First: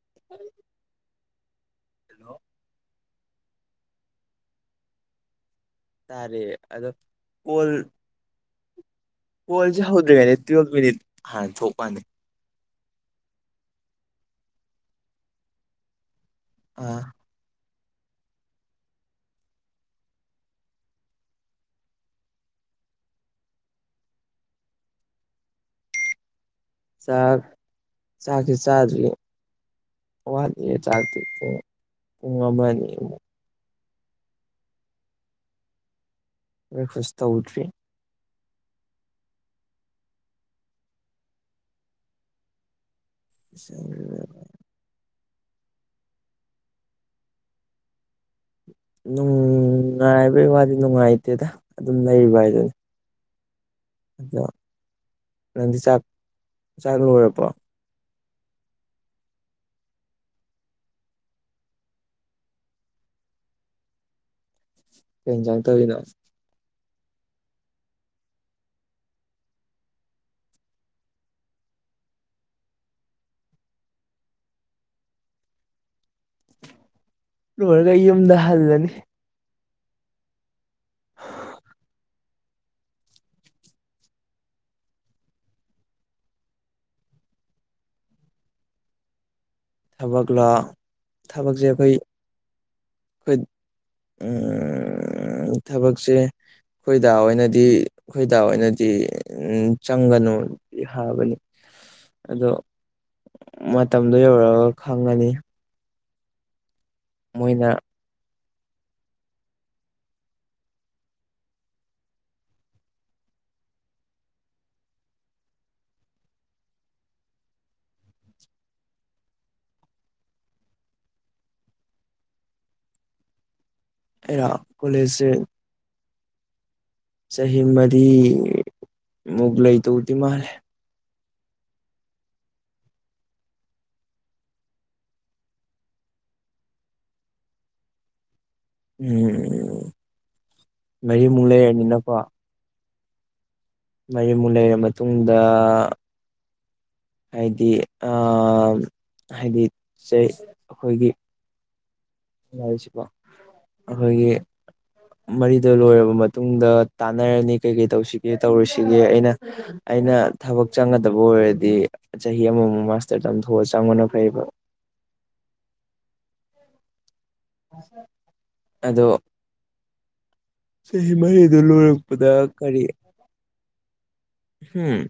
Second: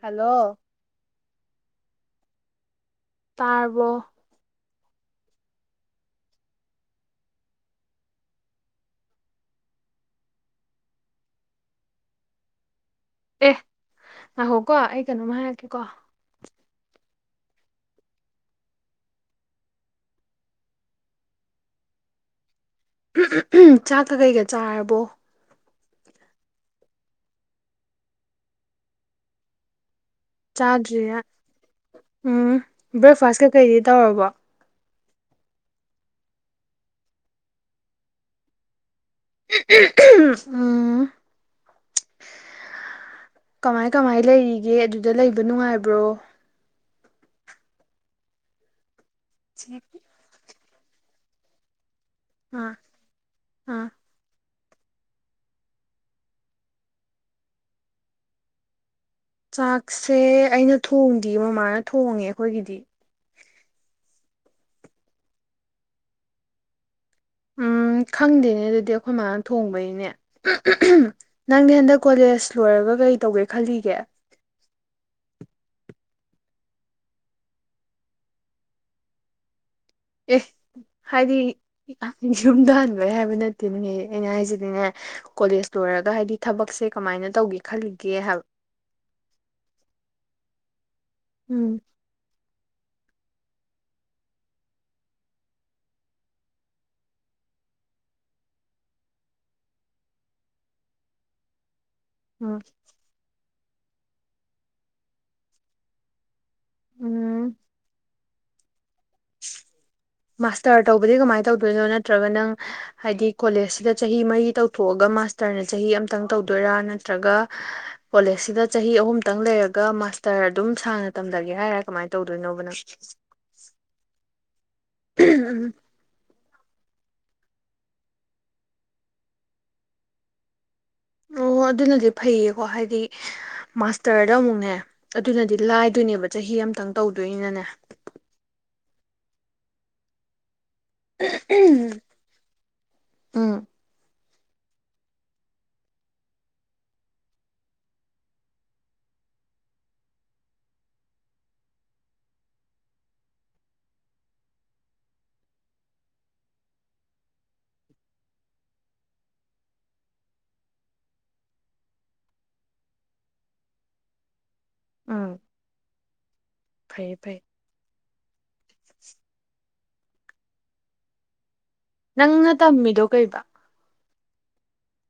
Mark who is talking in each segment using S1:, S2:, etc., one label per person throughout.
S1: hello
S2: hello
S1: ꯇꯥꯔꯕꯣ
S2: ꯇꯥꯔꯦ ꯑꯗꯣ ꯀꯣꯜ ꯀꯣꯜꯁꯦ ꯍꯧꯗ꯭ꯔꯤꯉꯩꯗ ꯇꯨꯌꯦꯜꯞ ꯃꯤꯅꯤꯠ ꯍꯥꯟꯅ ꯊꯣꯛꯄꯅꯤ
S1: ꯑꯦ ꯉꯥꯏꯍꯣꯀꯣ ꯑꯩ ꯀꯩꯅꯣꯝꯃ ꯍꯥꯏꯔꯛꯀꯦꯀꯣ
S2: ꯎꯝ
S1: ꯆꯥꯛꯀ ꯀꯩꯀ ꯆꯥꯔꯕꯣ
S2: ꯆꯥꯛ ꯆꯥꯛꯁꯤꯦ ꯆꯥꯗ꯭ꯔꯤ ꯋꯥꯠꯂꯤ
S1: ꯆꯥꯗ꯭ꯔꯤꯌꯦ
S2: ꯆꯥꯛꯇꯤ ꯄꯨꯡ ꯑꯃꯥ ꯑꯅꯤꯃꯨꯛ
S1: ꯀꯩꯗꯤ ꯇꯧꯔꯕꯣ
S2: ꯕ꯭ꯔꯦꯛꯐꯁ ꯇꯧꯗ꯭ꯔꯤ
S1: ꯎꯝ ꯀꯃꯥꯏ ꯀꯃꯥꯏ ꯂꯩꯔꯤꯒꯦ ꯑꯗꯨꯗ ꯂꯩꯕ ꯅꯨꯡꯉꯥꯏꯕ꯭ꯔꯣ
S2: ꯅꯨꯡꯉꯥꯏꯕꯩ ꯋꯥꯗꯤ ꯅꯨꯡꯉꯥꯏꯇꯦꯗ ꯑꯗꯨꯝ ꯂꯩꯔꯤꯕ ꯍꯥꯏꯗꯨꯅꯤ
S1: ꯑꯥ ꯑꯥ
S2: ꯑꯗꯣ ꯅꯪꯗꯤ ꯆꯥꯛ ꯆꯥꯛ ꯂꯣꯏꯔꯕꯣ
S1: ꯆꯥꯛꯁꯦ ꯑꯩꯅ ꯊꯣꯡꯗꯦ ꯃꯃꯥꯅ ꯊꯣꯡꯉꯦ ꯑꯩꯈꯣꯏꯒꯤꯗꯤ
S2: ꯀꯦꯟꯁꯥꯡ ꯇꯧꯕꯤꯅ
S1: ꯎꯝ ꯈꯪꯗꯦꯅꯦ ꯑꯗꯨꯗꯤ ꯑꯩꯈꯣꯏ ꯃꯥꯅ ꯊꯣꯡꯕꯩꯅꯦ ꯅꯪꯗꯤ ꯍꯟꯗꯛ ꯀꯣꯂꯦꯁ ꯂꯣꯏꯔꯒ ꯀꯔꯤ ꯇꯧꯒꯦ ꯈꯜꯂꯤꯒꯦ
S2: ꯂꯣꯏꯔꯒ ꯌꯨꯝꯗ ꯍꯜꯂꯅꯤ
S1: ꯑꯦ ꯍꯥꯏꯗꯤ ꯌꯨꯝꯗ ꯍꯟꯕꯩ ꯍꯥꯏꯕ ꯅꯠꯇꯦꯅꯤꯅꯦꯍꯦ ꯑꯩꯅ ꯍꯥꯏꯖꯤꯗꯤꯅꯦ ꯀꯣꯂꯦꯖ ꯂꯣꯏꯔꯒ ꯍꯥꯏꯗꯤ ꯊꯕꯛꯁꯦ ꯀꯃꯥꯏꯅ ꯇꯧꯒꯦ ꯈꯜꯂꯤꯒꯦ ꯍꯥꯏꯕ
S2: ꯊꯕꯒꯂ ꯊꯕꯛ
S1: ꯎꯝ
S2: ꯆꯦꯐꯩ ꯑꯩꯈꯣꯏ ꯊꯕꯛꯁꯦ ꯑꯩꯈꯣꯏꯗ ꯑꯣꯏꯅꯗꯤ ꯑꯩꯈꯣꯏꯗ ꯑꯣꯏꯅꯗꯤ ꯆꯪꯒꯅꯨ ꯍꯥꯏꯕꯅꯤ ꯑꯗꯣ
S1: ꯎꯝ
S2: ꯃꯇꯝꯗꯣ ꯌꯧꯔꯑꯒ ꯈꯪꯉꯅꯤ
S1: ꯎꯝ
S2: ꯃꯣꯏꯅ [inaudible]
S1: ꯃꯥꯁꯇꯔ ꯇꯧꯕꯗꯤ ꯀꯃꯥꯏꯅ ꯇꯧꯗꯣꯏꯅꯣ ꯅꯠꯇ꯭ꯔꯒ ꯅꯪ ꯍꯥꯏꯗꯤ ꯀꯣꯂꯦꯖꯁꯤꯗ ꯆꯍꯤ ꯃꯔꯤ ꯇꯧꯊꯣꯛꯑꯒ ꯃꯥꯁꯇꯔꯅ ꯆꯍꯤ ꯑꯃꯇꯪ ꯇꯧꯗꯣꯏꯔꯥ ꯅꯠꯇ꯭ꯔꯒ ꯀꯣꯂꯦꯖꯁꯤꯗ ꯆꯍꯤ ꯑꯍꯨꯝꯇꯪ ꯂꯩꯔꯒ ꯃꯥꯁꯇꯔ ꯑꯗꯨꯝ ꯁꯥꯡꯅ ꯇꯝꯂꯒꯦ ꯍꯥꯏꯔ ꯀꯃꯥꯏꯅ ꯇꯧꯗꯣꯏꯅꯣꯕꯅ [unintelligible]
S2: ꯑꯦꯔ ꯀꯂꯦꯖ
S1: ꯎꯝ
S2: ꯆꯍꯤ ꯃꯔꯤ ꯃꯨꯛ ꯂꯩꯇꯧꯗꯤ ꯃꯥꯜꯂꯦ
S1: ꯑꯣ ꯑꯗꯨꯅꯗꯤ ꯐꯩꯌꯦꯀꯣ ꯍꯥꯏꯗꯤ ꯃꯥꯁꯇꯔꯗ ꯑꯃꯨꯛꯅꯦ ꯑꯗꯨꯅꯗꯤ ꯂꯥꯏꯗꯣꯏꯅꯦꯕ ꯆꯍꯤ ꯑꯃꯇꯪ ꯇꯧꯗꯣꯏꯅꯅꯦ
S2: ꯎꯝ ꯎꯝ ꯃꯔꯤꯃꯨꯛ ꯂꯩꯔꯅꯤꯅꯀꯣ
S1: ꯎꯝ
S2: ꯃꯨ ꯂꯩꯔꯕ ꯃꯇꯨꯡꯗ ꯍꯥꯏꯗꯤ ꯑꯥ ꯍꯥꯏꯗꯤ ꯆꯩ ꯑꯩꯈꯣꯏꯒꯤ ꯍꯥꯏꯔꯤꯁꯤꯀꯣ ꯑꯩꯈꯣꯏꯒꯤ ꯃꯔꯤꯗꯣ ꯂꯣꯏꯔꯕ ꯃꯇꯨꯡꯗ ꯇꯥꯟꯅꯔꯅꯤ ꯀꯩꯀꯩ ꯇꯧꯁꯤꯒꯦ ꯇꯧꯔꯣꯏꯁꯤꯒꯦ ꯑꯩꯅ ꯑꯩꯅ ꯊꯕꯛ ꯆꯪꯒꯗꯕ ꯑꯣꯏꯔꯗꯤ ꯆꯍꯤ ꯑꯃꯃꯨꯛ ꯃꯥꯁꯇꯔ ꯇꯝꯊꯣꯛꯑ ꯆꯪꯕꯅ ꯐꯩꯕ
S1: ꯎꯝ ꯐꯩꯌꯦ ꯐꯩ
S2: ꯑꯗꯣ ꯆꯍꯤ ꯃꯔꯤꯗꯨ ꯂꯣꯏꯔꯞ
S1: ꯅꯪꯅ ꯇꯝꯃꯤꯗꯣ ꯀꯩꯕꯥ
S2: ꯍꯝ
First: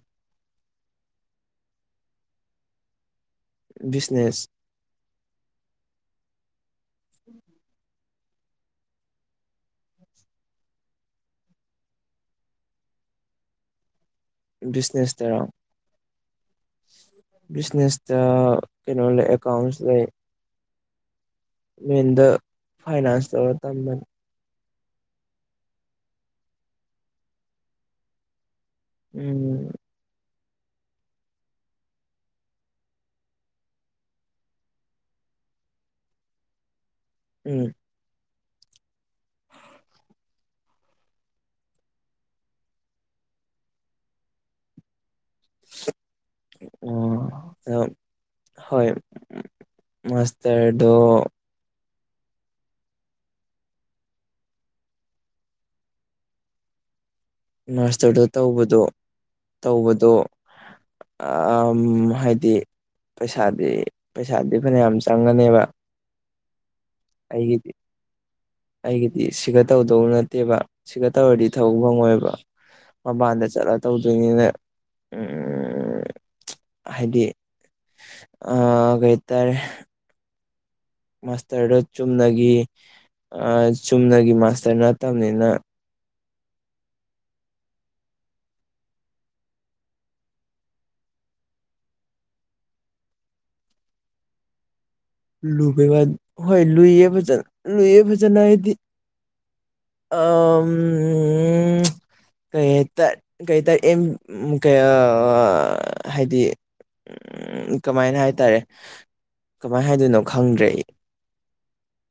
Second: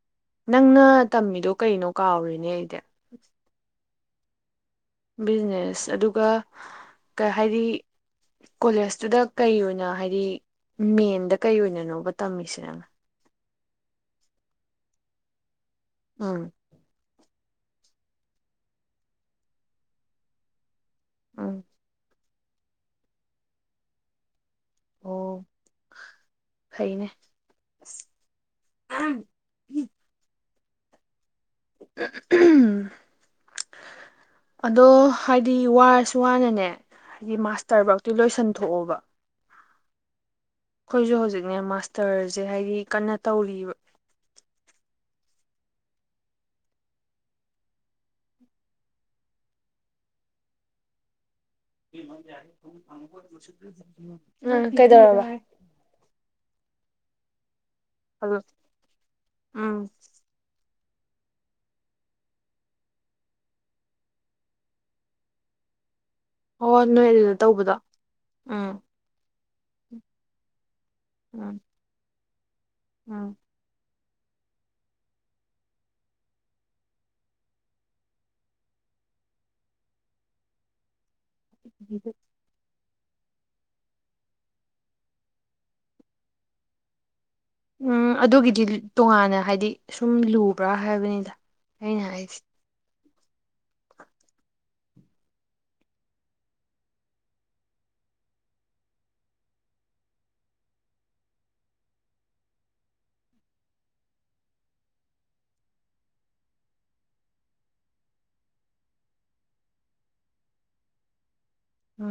S1: ꯅꯪꯅ ꯇꯝꯃꯤꯗꯣ ꯀꯩꯅꯣ ꯀꯥꯎꯔꯦꯅꯦ ꯑꯩꯗꯤ
S2: ꯕꯤꯖꯤꯅꯦꯁ
S1: ꯕꯤꯖꯤꯅꯦꯁ ꯑꯗꯨꯒ ꯀ ꯍꯥꯏꯗꯤ ꯀꯣꯂꯦꯖꯇꯨꯗ ꯀꯩ ꯑꯣꯏꯅ ꯍꯥꯏꯗꯤ ꯃꯦꯟꯗ ꯀꯩ ꯑꯣꯏꯅꯅꯣꯕ ꯇꯝꯃꯤꯁꯤꯅꯅ
S2: ꯕꯤꯖꯤꯅꯦꯁꯇꯔꯣ
S1: ꯑꯪ
S2: ꯕꯤꯖꯤꯅꯦꯁꯇ ꯀꯩꯅꯣ ꯂꯩ ꯑꯦꯀꯥꯎꯟꯁ ꯂꯩ
S1: ꯎꯝ
S2: ꯃꯦꯟꯗ ꯐꯥꯏꯅꯥꯟꯁ ꯇꯧꯔ ꯇꯝꯕꯅꯤ
S1: ꯑꯣ ꯐꯩꯅꯦ
S2: ꯎꯝ
S1: ꯎꯝ ꯑꯗꯣ ꯍꯥꯏꯗꯤ ꯋꯥꯔꯁꯨ ꯋꯥꯅꯅꯦ ꯍꯥꯏꯗꯤ
S2: ꯎꯝ
S1: ꯃꯥꯁꯇꯔꯐꯧꯇꯤ ꯂꯣꯏꯁꯟꯊꯣꯛꯑꯣꯕ ꯑꯩꯈꯣꯏꯖꯨ ꯍꯧꯖꯤꯛꯅꯦ ꯃꯥꯁꯇꯔꯖꯦ ꯍꯥꯏꯗꯤ ꯀꯟꯅ ꯇꯧꯔꯤꯕ
S2: ꯑꯣ ꯑ ꯍꯣꯏ ꯃꯁꯔꯗꯣ
S1: ꯎꯝ ꯀꯩꯗꯧꯔꯕ
S2: ꯃꯥꯁꯇꯔꯗ ꯇꯧꯕꯗꯣ
S1: ꯎꯝ
S2: ꯇꯧꯕꯗꯣ ꯑꯥꯑꯝ ꯍꯥꯏꯗꯤ ꯄꯩꯁꯥꯗꯤ ꯄꯩꯁꯥꯗꯤ ꯐꯅꯌꯥꯝ ꯆꯪꯉꯅꯦꯕ
S1: ꯑꯣꯅ
S2: ꯑꯩꯒꯤꯗꯤ ꯑꯩꯒꯤꯗꯤ ꯁꯤꯒ ꯇꯧꯗꯧ ꯅꯠꯇꯦꯕ ꯁꯤꯒ ꯇꯧꯔꯗꯤ
S1: ꯎꯝ
S2: ꯊꯧ ꯈꯪꯉꯣꯏꯕ
S1: ꯎꯝ
S2: ꯃꯄꯥꯟꯗ ꯆꯠꯂ ꯇꯧꯗꯣꯏꯅꯤꯅꯦ ꯎꯝ ꯎ ꯎ ꯍꯥꯏꯗꯤ ꯑꯥ ꯀꯩ ꯍꯥꯏꯇꯥꯔꯦ ꯃꯥꯁꯇꯔꯗꯣ ꯆꯨꯝꯅꯒꯤ ꯆꯨꯝꯅꯒꯤ ꯃꯥꯁꯇꯔ ꯅꯠꯇꯕꯅꯤꯅ
S1: ꯎꯝ ꯑꯗꯨꯒꯤꯗꯤ ꯇꯣꯉꯥꯟꯅ ꯍꯥꯏꯗꯤ ꯁꯨꯝ ꯂꯨꯕ꯭ꯔꯥ ꯍꯥꯏꯕꯅꯤꯗ ꯑꯩꯅ ꯍꯥꯏꯁꯤ
S2: ꯂꯨꯕꯩ ꯋꯥ ꯍꯣꯏ ꯂꯨꯏꯌꯦ ꯐꯖꯅ ꯂꯨꯏꯦ ꯐꯖꯅ ꯍꯥꯏꯗꯤ ꯑꯥ ꯎꯝ ꯀꯩꯍꯥꯏ ꯇꯥꯏ ꯀꯩꯇꯥꯏ ꯑꯥꯝ ꯑꯥ ꯍꯥꯏꯗꯤ ꯎꯝ ꯀꯃꯥꯏꯅ ꯍꯥꯏꯇꯥꯔꯦ ꯀꯃꯥꯏꯅ ꯍꯥꯏꯗꯅꯣ ꯈꯪꯗ꯭ꯔꯦ
S1: ꯑ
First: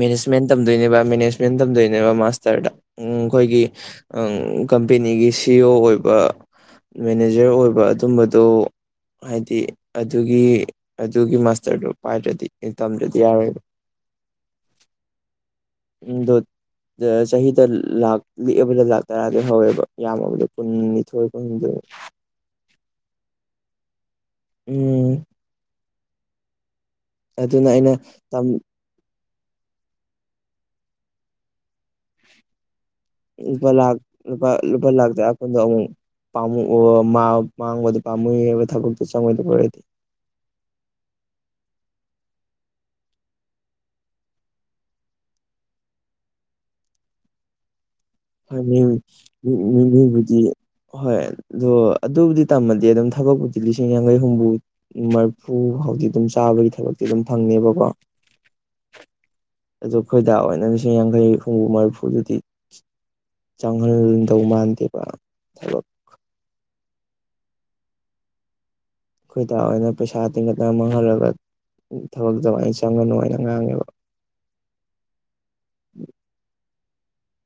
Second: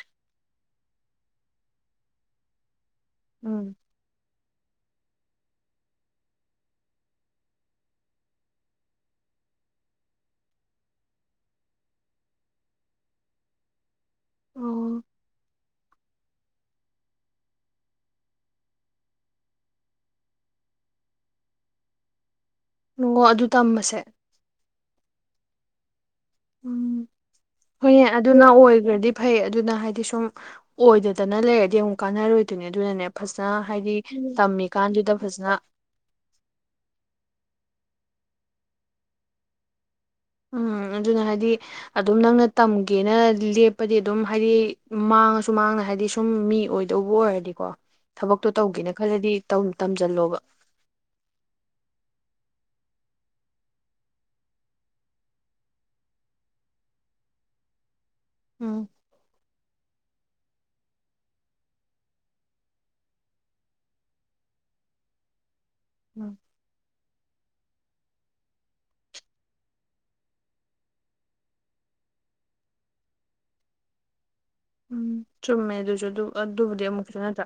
S2: ꯃꯦꯅꯦꯖꯃꯦꯟ ꯇꯝꯗꯣꯏꯅꯦꯕ ꯃꯦꯅꯦꯖꯃꯦꯟ ꯇꯝꯗꯣꯏꯅꯦꯕ ꯃꯥꯁꯇꯔꯗ ꯑꯩꯈꯣꯏꯒꯤ
S1: ꯎꯝ
S2: ꯀꯝꯄꯦꯅꯤꯒꯤ ꯁꯤ ꯑꯣ ꯑꯣꯏꯕ ꯃꯦꯅꯦꯖꯔ ꯑꯣꯏꯕ ꯑꯗꯨꯝꯕꯗꯨ ꯍꯥꯏꯗꯤ ꯑꯗꯨꯒꯤ ꯑꯗꯨꯒꯤ ꯃꯥꯁꯇꯔꯗꯨꯣ ꯄꯥꯏꯗ꯭ꯔꯗꯤ ꯇꯝꯗ꯭ꯔꯗꯤ ꯌꯥꯔꯣꯏꯕ
S1: ꯑꯣ
S2: ꯎꯝ ꯗ ꯑ ꯆꯍꯤꯗ ꯂꯥꯛ ꯄꯤꯛꯑꯕꯗ ꯂꯥꯛ ꯇꯔꯥꯗꯩ ꯍꯧꯋꯦꯕ ꯌꯥꯝꯃꯕꯗ ꯀꯨꯟꯅꯤꯊꯣꯏ ꯀꯨꯟꯍꯨꯝꯗꯣꯏ
S1: ꯅꯣꯡꯉꯣ ꯑꯗꯨ ꯇꯝꯕꯁꯦ
S2: ꯎꯝ
S1: ꯎꯝ
S2: ꯑꯗꯨꯅ ꯑꯩꯅ
S1: ꯍꯣꯏꯅꯦ
S2: ꯇꯝ
S1: ꯑꯗꯨꯅ ꯑꯣꯏꯒ꯭ꯔꯗꯤ ꯐꯩ ꯑꯗꯨꯅ ꯍꯥꯏꯗꯤ ꯁꯨꯝ ꯑꯣꯏꯗꯗꯅ ꯂꯩꯔꯗꯤ ꯑꯃꯨꯛ ꯀꯥꯟꯅꯔꯣꯏꯗꯣꯏꯅꯤ ꯑꯗꯨꯅꯅꯦ ꯐꯖꯅ
S2: ꯂꯨꯄꯥ
S1: ꯍꯥꯏꯗꯤ
S2: ꯂꯥꯛꯈ ꯂꯨꯄꯥ ꯂꯨꯄꯥ ꯂꯥꯛ
S1: ꯇꯝꯃꯤꯀꯥꯟꯗꯨꯗ ꯐꯖꯅ
S2: ꯇꯔꯥꯄꯟꯗꯣ ꯑꯃꯨꯛ ꯄꯥꯝꯨ ꯃꯥꯡꯕꯗꯤ ꯄꯥꯝꯨꯏ ꯍꯥꯏꯕ ꯊꯕꯛꯇ ꯆꯪꯉꯣꯏꯗꯔꯗꯤ
S1: ꯎꯝ ꯑꯗꯨꯅ ꯍꯥꯏꯗꯤ ꯑꯗꯨꯝ ꯅꯪꯅ ꯇꯝꯒꯦꯅ ꯂꯦꯞꯄꯗꯤ ꯑꯗꯨꯝ ꯍꯥꯏꯗꯤ ꯃꯥꯡꯉꯁꯨ ꯃꯥꯡꯅ ꯍꯥꯏꯗꯤ ꯁꯨꯝ ꯃꯤ ꯑꯣꯏ ꯗꯧꯕꯣ ꯍꯥꯏꯗꯤꯀꯣ
S2: ꯍꯧꯗꯤ
S1: ꯇꯝꯖꯜꯂꯣꯕ
S2: [inaudible] ꯍꯣꯏ ꯑꯗꯣ ꯑꯗꯨꯕꯨꯗꯤ ꯇꯝꯃꯗꯤ ꯑꯗꯨꯝ ꯊꯕꯛꯄꯨꯗꯤ ꯂꯤꯁꯤꯡ ꯌꯥꯡꯈꯩ ꯍꯣꯝꯐꯨ ꯃꯔꯐꯨ ꯐꯥꯎꯗꯤꯤ ꯑꯗꯨꯝ ꯆꯥꯕꯒꯤ ꯊꯕꯛꯇꯤ ꯑꯗꯨꯝ ꯐꯪꯅꯦꯕꯀꯣ
S1: ꯎꯝ
S2: ꯑꯗꯨꯣ ꯈꯣꯏꯗꯥ ꯑꯣꯏꯅ ꯂꯤꯁꯤꯡ ꯌꯥꯡꯈꯩ ꯍꯨꯝꯐꯨ ꯃꯔꯤꯐꯨꯗꯨꯗꯤ ꯆꯪꯍꯟꯗꯧ ꯃꯥꯟꯗꯦꯕ ꯊꯕꯛ
S1: ꯎꯝ
S2: ꯑꯩꯈꯣꯏꯗꯑꯣꯏꯅ ꯄꯩꯁꯥ ꯇꯤꯡꯒꯠꯅ ꯃꯥꯡꯍꯜꯂꯒ ꯊꯕꯛꯛꯇꯧ ꯑꯩꯅ ꯆꯪꯒꯅꯨ ꯍꯥꯏꯩꯅ ꯉꯥꯡꯉꯦꯕ
S1: ꯎꯝ ꯆꯨꯝꯃꯦ ꯑꯗꯨꯁꯨ ꯑꯗꯨ ꯑꯗꯨꯕꯨꯗꯤ ꯑꯃꯨꯛ ꯈꯤꯇꯪ ꯅꯠꯇ꯭ꯔ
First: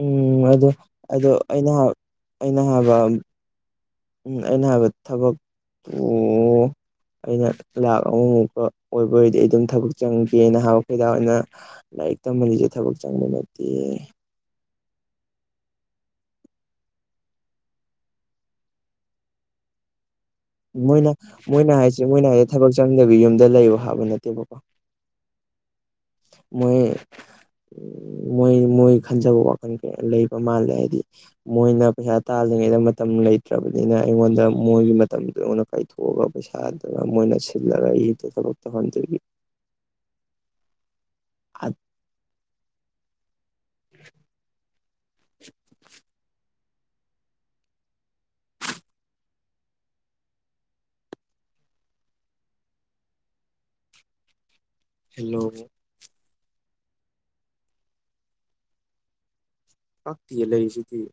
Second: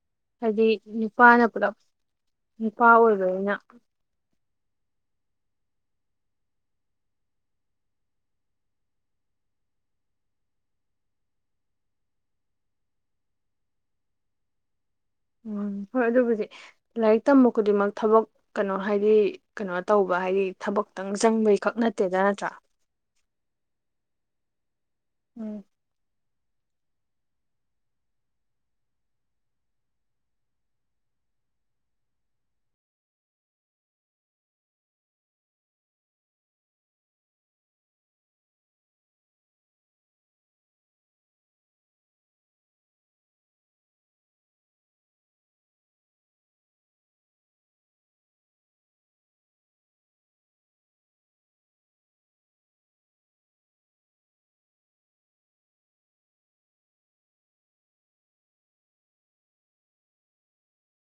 S2: ꯎꯝ
S1: ꯍꯥꯏꯗꯤ
S2: ꯑꯗꯣ ꯑꯗꯣ
S1: ꯅꯨꯄꯥꯅ
S2: ꯑꯩꯅ
S1: ꯄꯨꯂꯞ ꯅꯨꯄꯥ ꯑꯣꯏꯔꯅꯤꯅ
S2: ꯎꯝ ꯑꯩꯅ ꯍꯥꯏꯕ ꯊꯕꯛꯇꯨ ꯑꯩꯅ ꯂꯥꯛ ꯑꯍꯨꯝꯃꯨꯛꯀ ꯑꯣꯏꯕ ꯑꯣꯏꯔꯗꯤ ꯑꯩ ꯑꯗꯨꯝ ꯊꯕꯛ ꯆꯪꯒꯦꯅ ꯍꯥꯏꯕ ꯀꯩꯗ ꯑꯩꯅ ꯂꯥꯏꯔꯤꯛ ꯇꯝꯍꯜꯂꯤꯁꯦ ꯊꯕꯛ ꯆꯪꯕ ꯅꯠꯇꯦ
S1: ꯎꯝ ꯍꯣꯏ ꯑꯗꯨꯕꯨꯖꯤꯛ ꯂꯥꯏꯔꯤꯛ ꯇꯝꯕ ꯈꯨꯗꯤꯡꯃꯛ ꯊꯕꯛ ꯀꯩꯅꯣ ꯍꯥꯏꯗꯤ ꯀꯩꯅꯣ ꯇꯧꯕ ꯍꯥꯏꯗꯤ ꯊꯕꯛꯇꯪ
S2: ꯃꯣꯏꯅ
S1: ꯆꯪꯕꯩꯈꯛ
S2: ꯃꯣꯏꯅ ꯍꯥꯏꯁꯦ
S1: ꯅꯠꯇꯦꯗ
S2: ꯃꯣꯏꯅ ꯍꯥꯏꯁꯦ
S1: ꯅꯠꯇ꯭ꯔꯥ
S2: ꯊꯕꯛ ꯆꯪꯗꯕꯤ ꯌꯨꯝꯗ ꯂꯩꯌ ꯍꯥꯕ ꯅꯠꯇꯦꯕꯀꯣ
S1: ꯎꯝ
S2: ꯃꯣꯏ ꯃꯣꯏ ꯃꯣꯏ ꯈꯟꯖꯕ ꯋꯥꯈꯜ ꯀꯌꯥ ꯂꯩꯕ ꯃꯥꯜꯂꯦ ꯍꯥꯏꯗꯤ ꯃꯣꯏꯅ ꯄꯩꯁꯥ ꯇꯥꯗ꯭ꯔꯤꯉꯩꯗ ꯃꯇꯝ ꯂꯩꯇ꯭ꯔꯕꯅꯤꯅ ꯑꯩꯉꯣꯟꯗ ꯃꯣꯏꯒꯤ ꯃꯇꯝꯗꯣ ꯑꯩꯉꯣꯟ ꯀ ꯊꯣꯛꯑꯒ ꯄꯩꯁꯥꯗꯨ ꯃꯣꯏꯅ ꯁꯤꯜꯂꯒ ꯏꯗꯣ ꯊꯕꯛ ꯇꯧꯍꯟꯗꯣꯏꯒꯤ ꯑ [unintelligible] [unintelligible] ꯍꯂꯣ ꯇꯥꯛꯇꯤꯌꯦ ꯂꯩꯔꯤꯁꯤꯗꯤ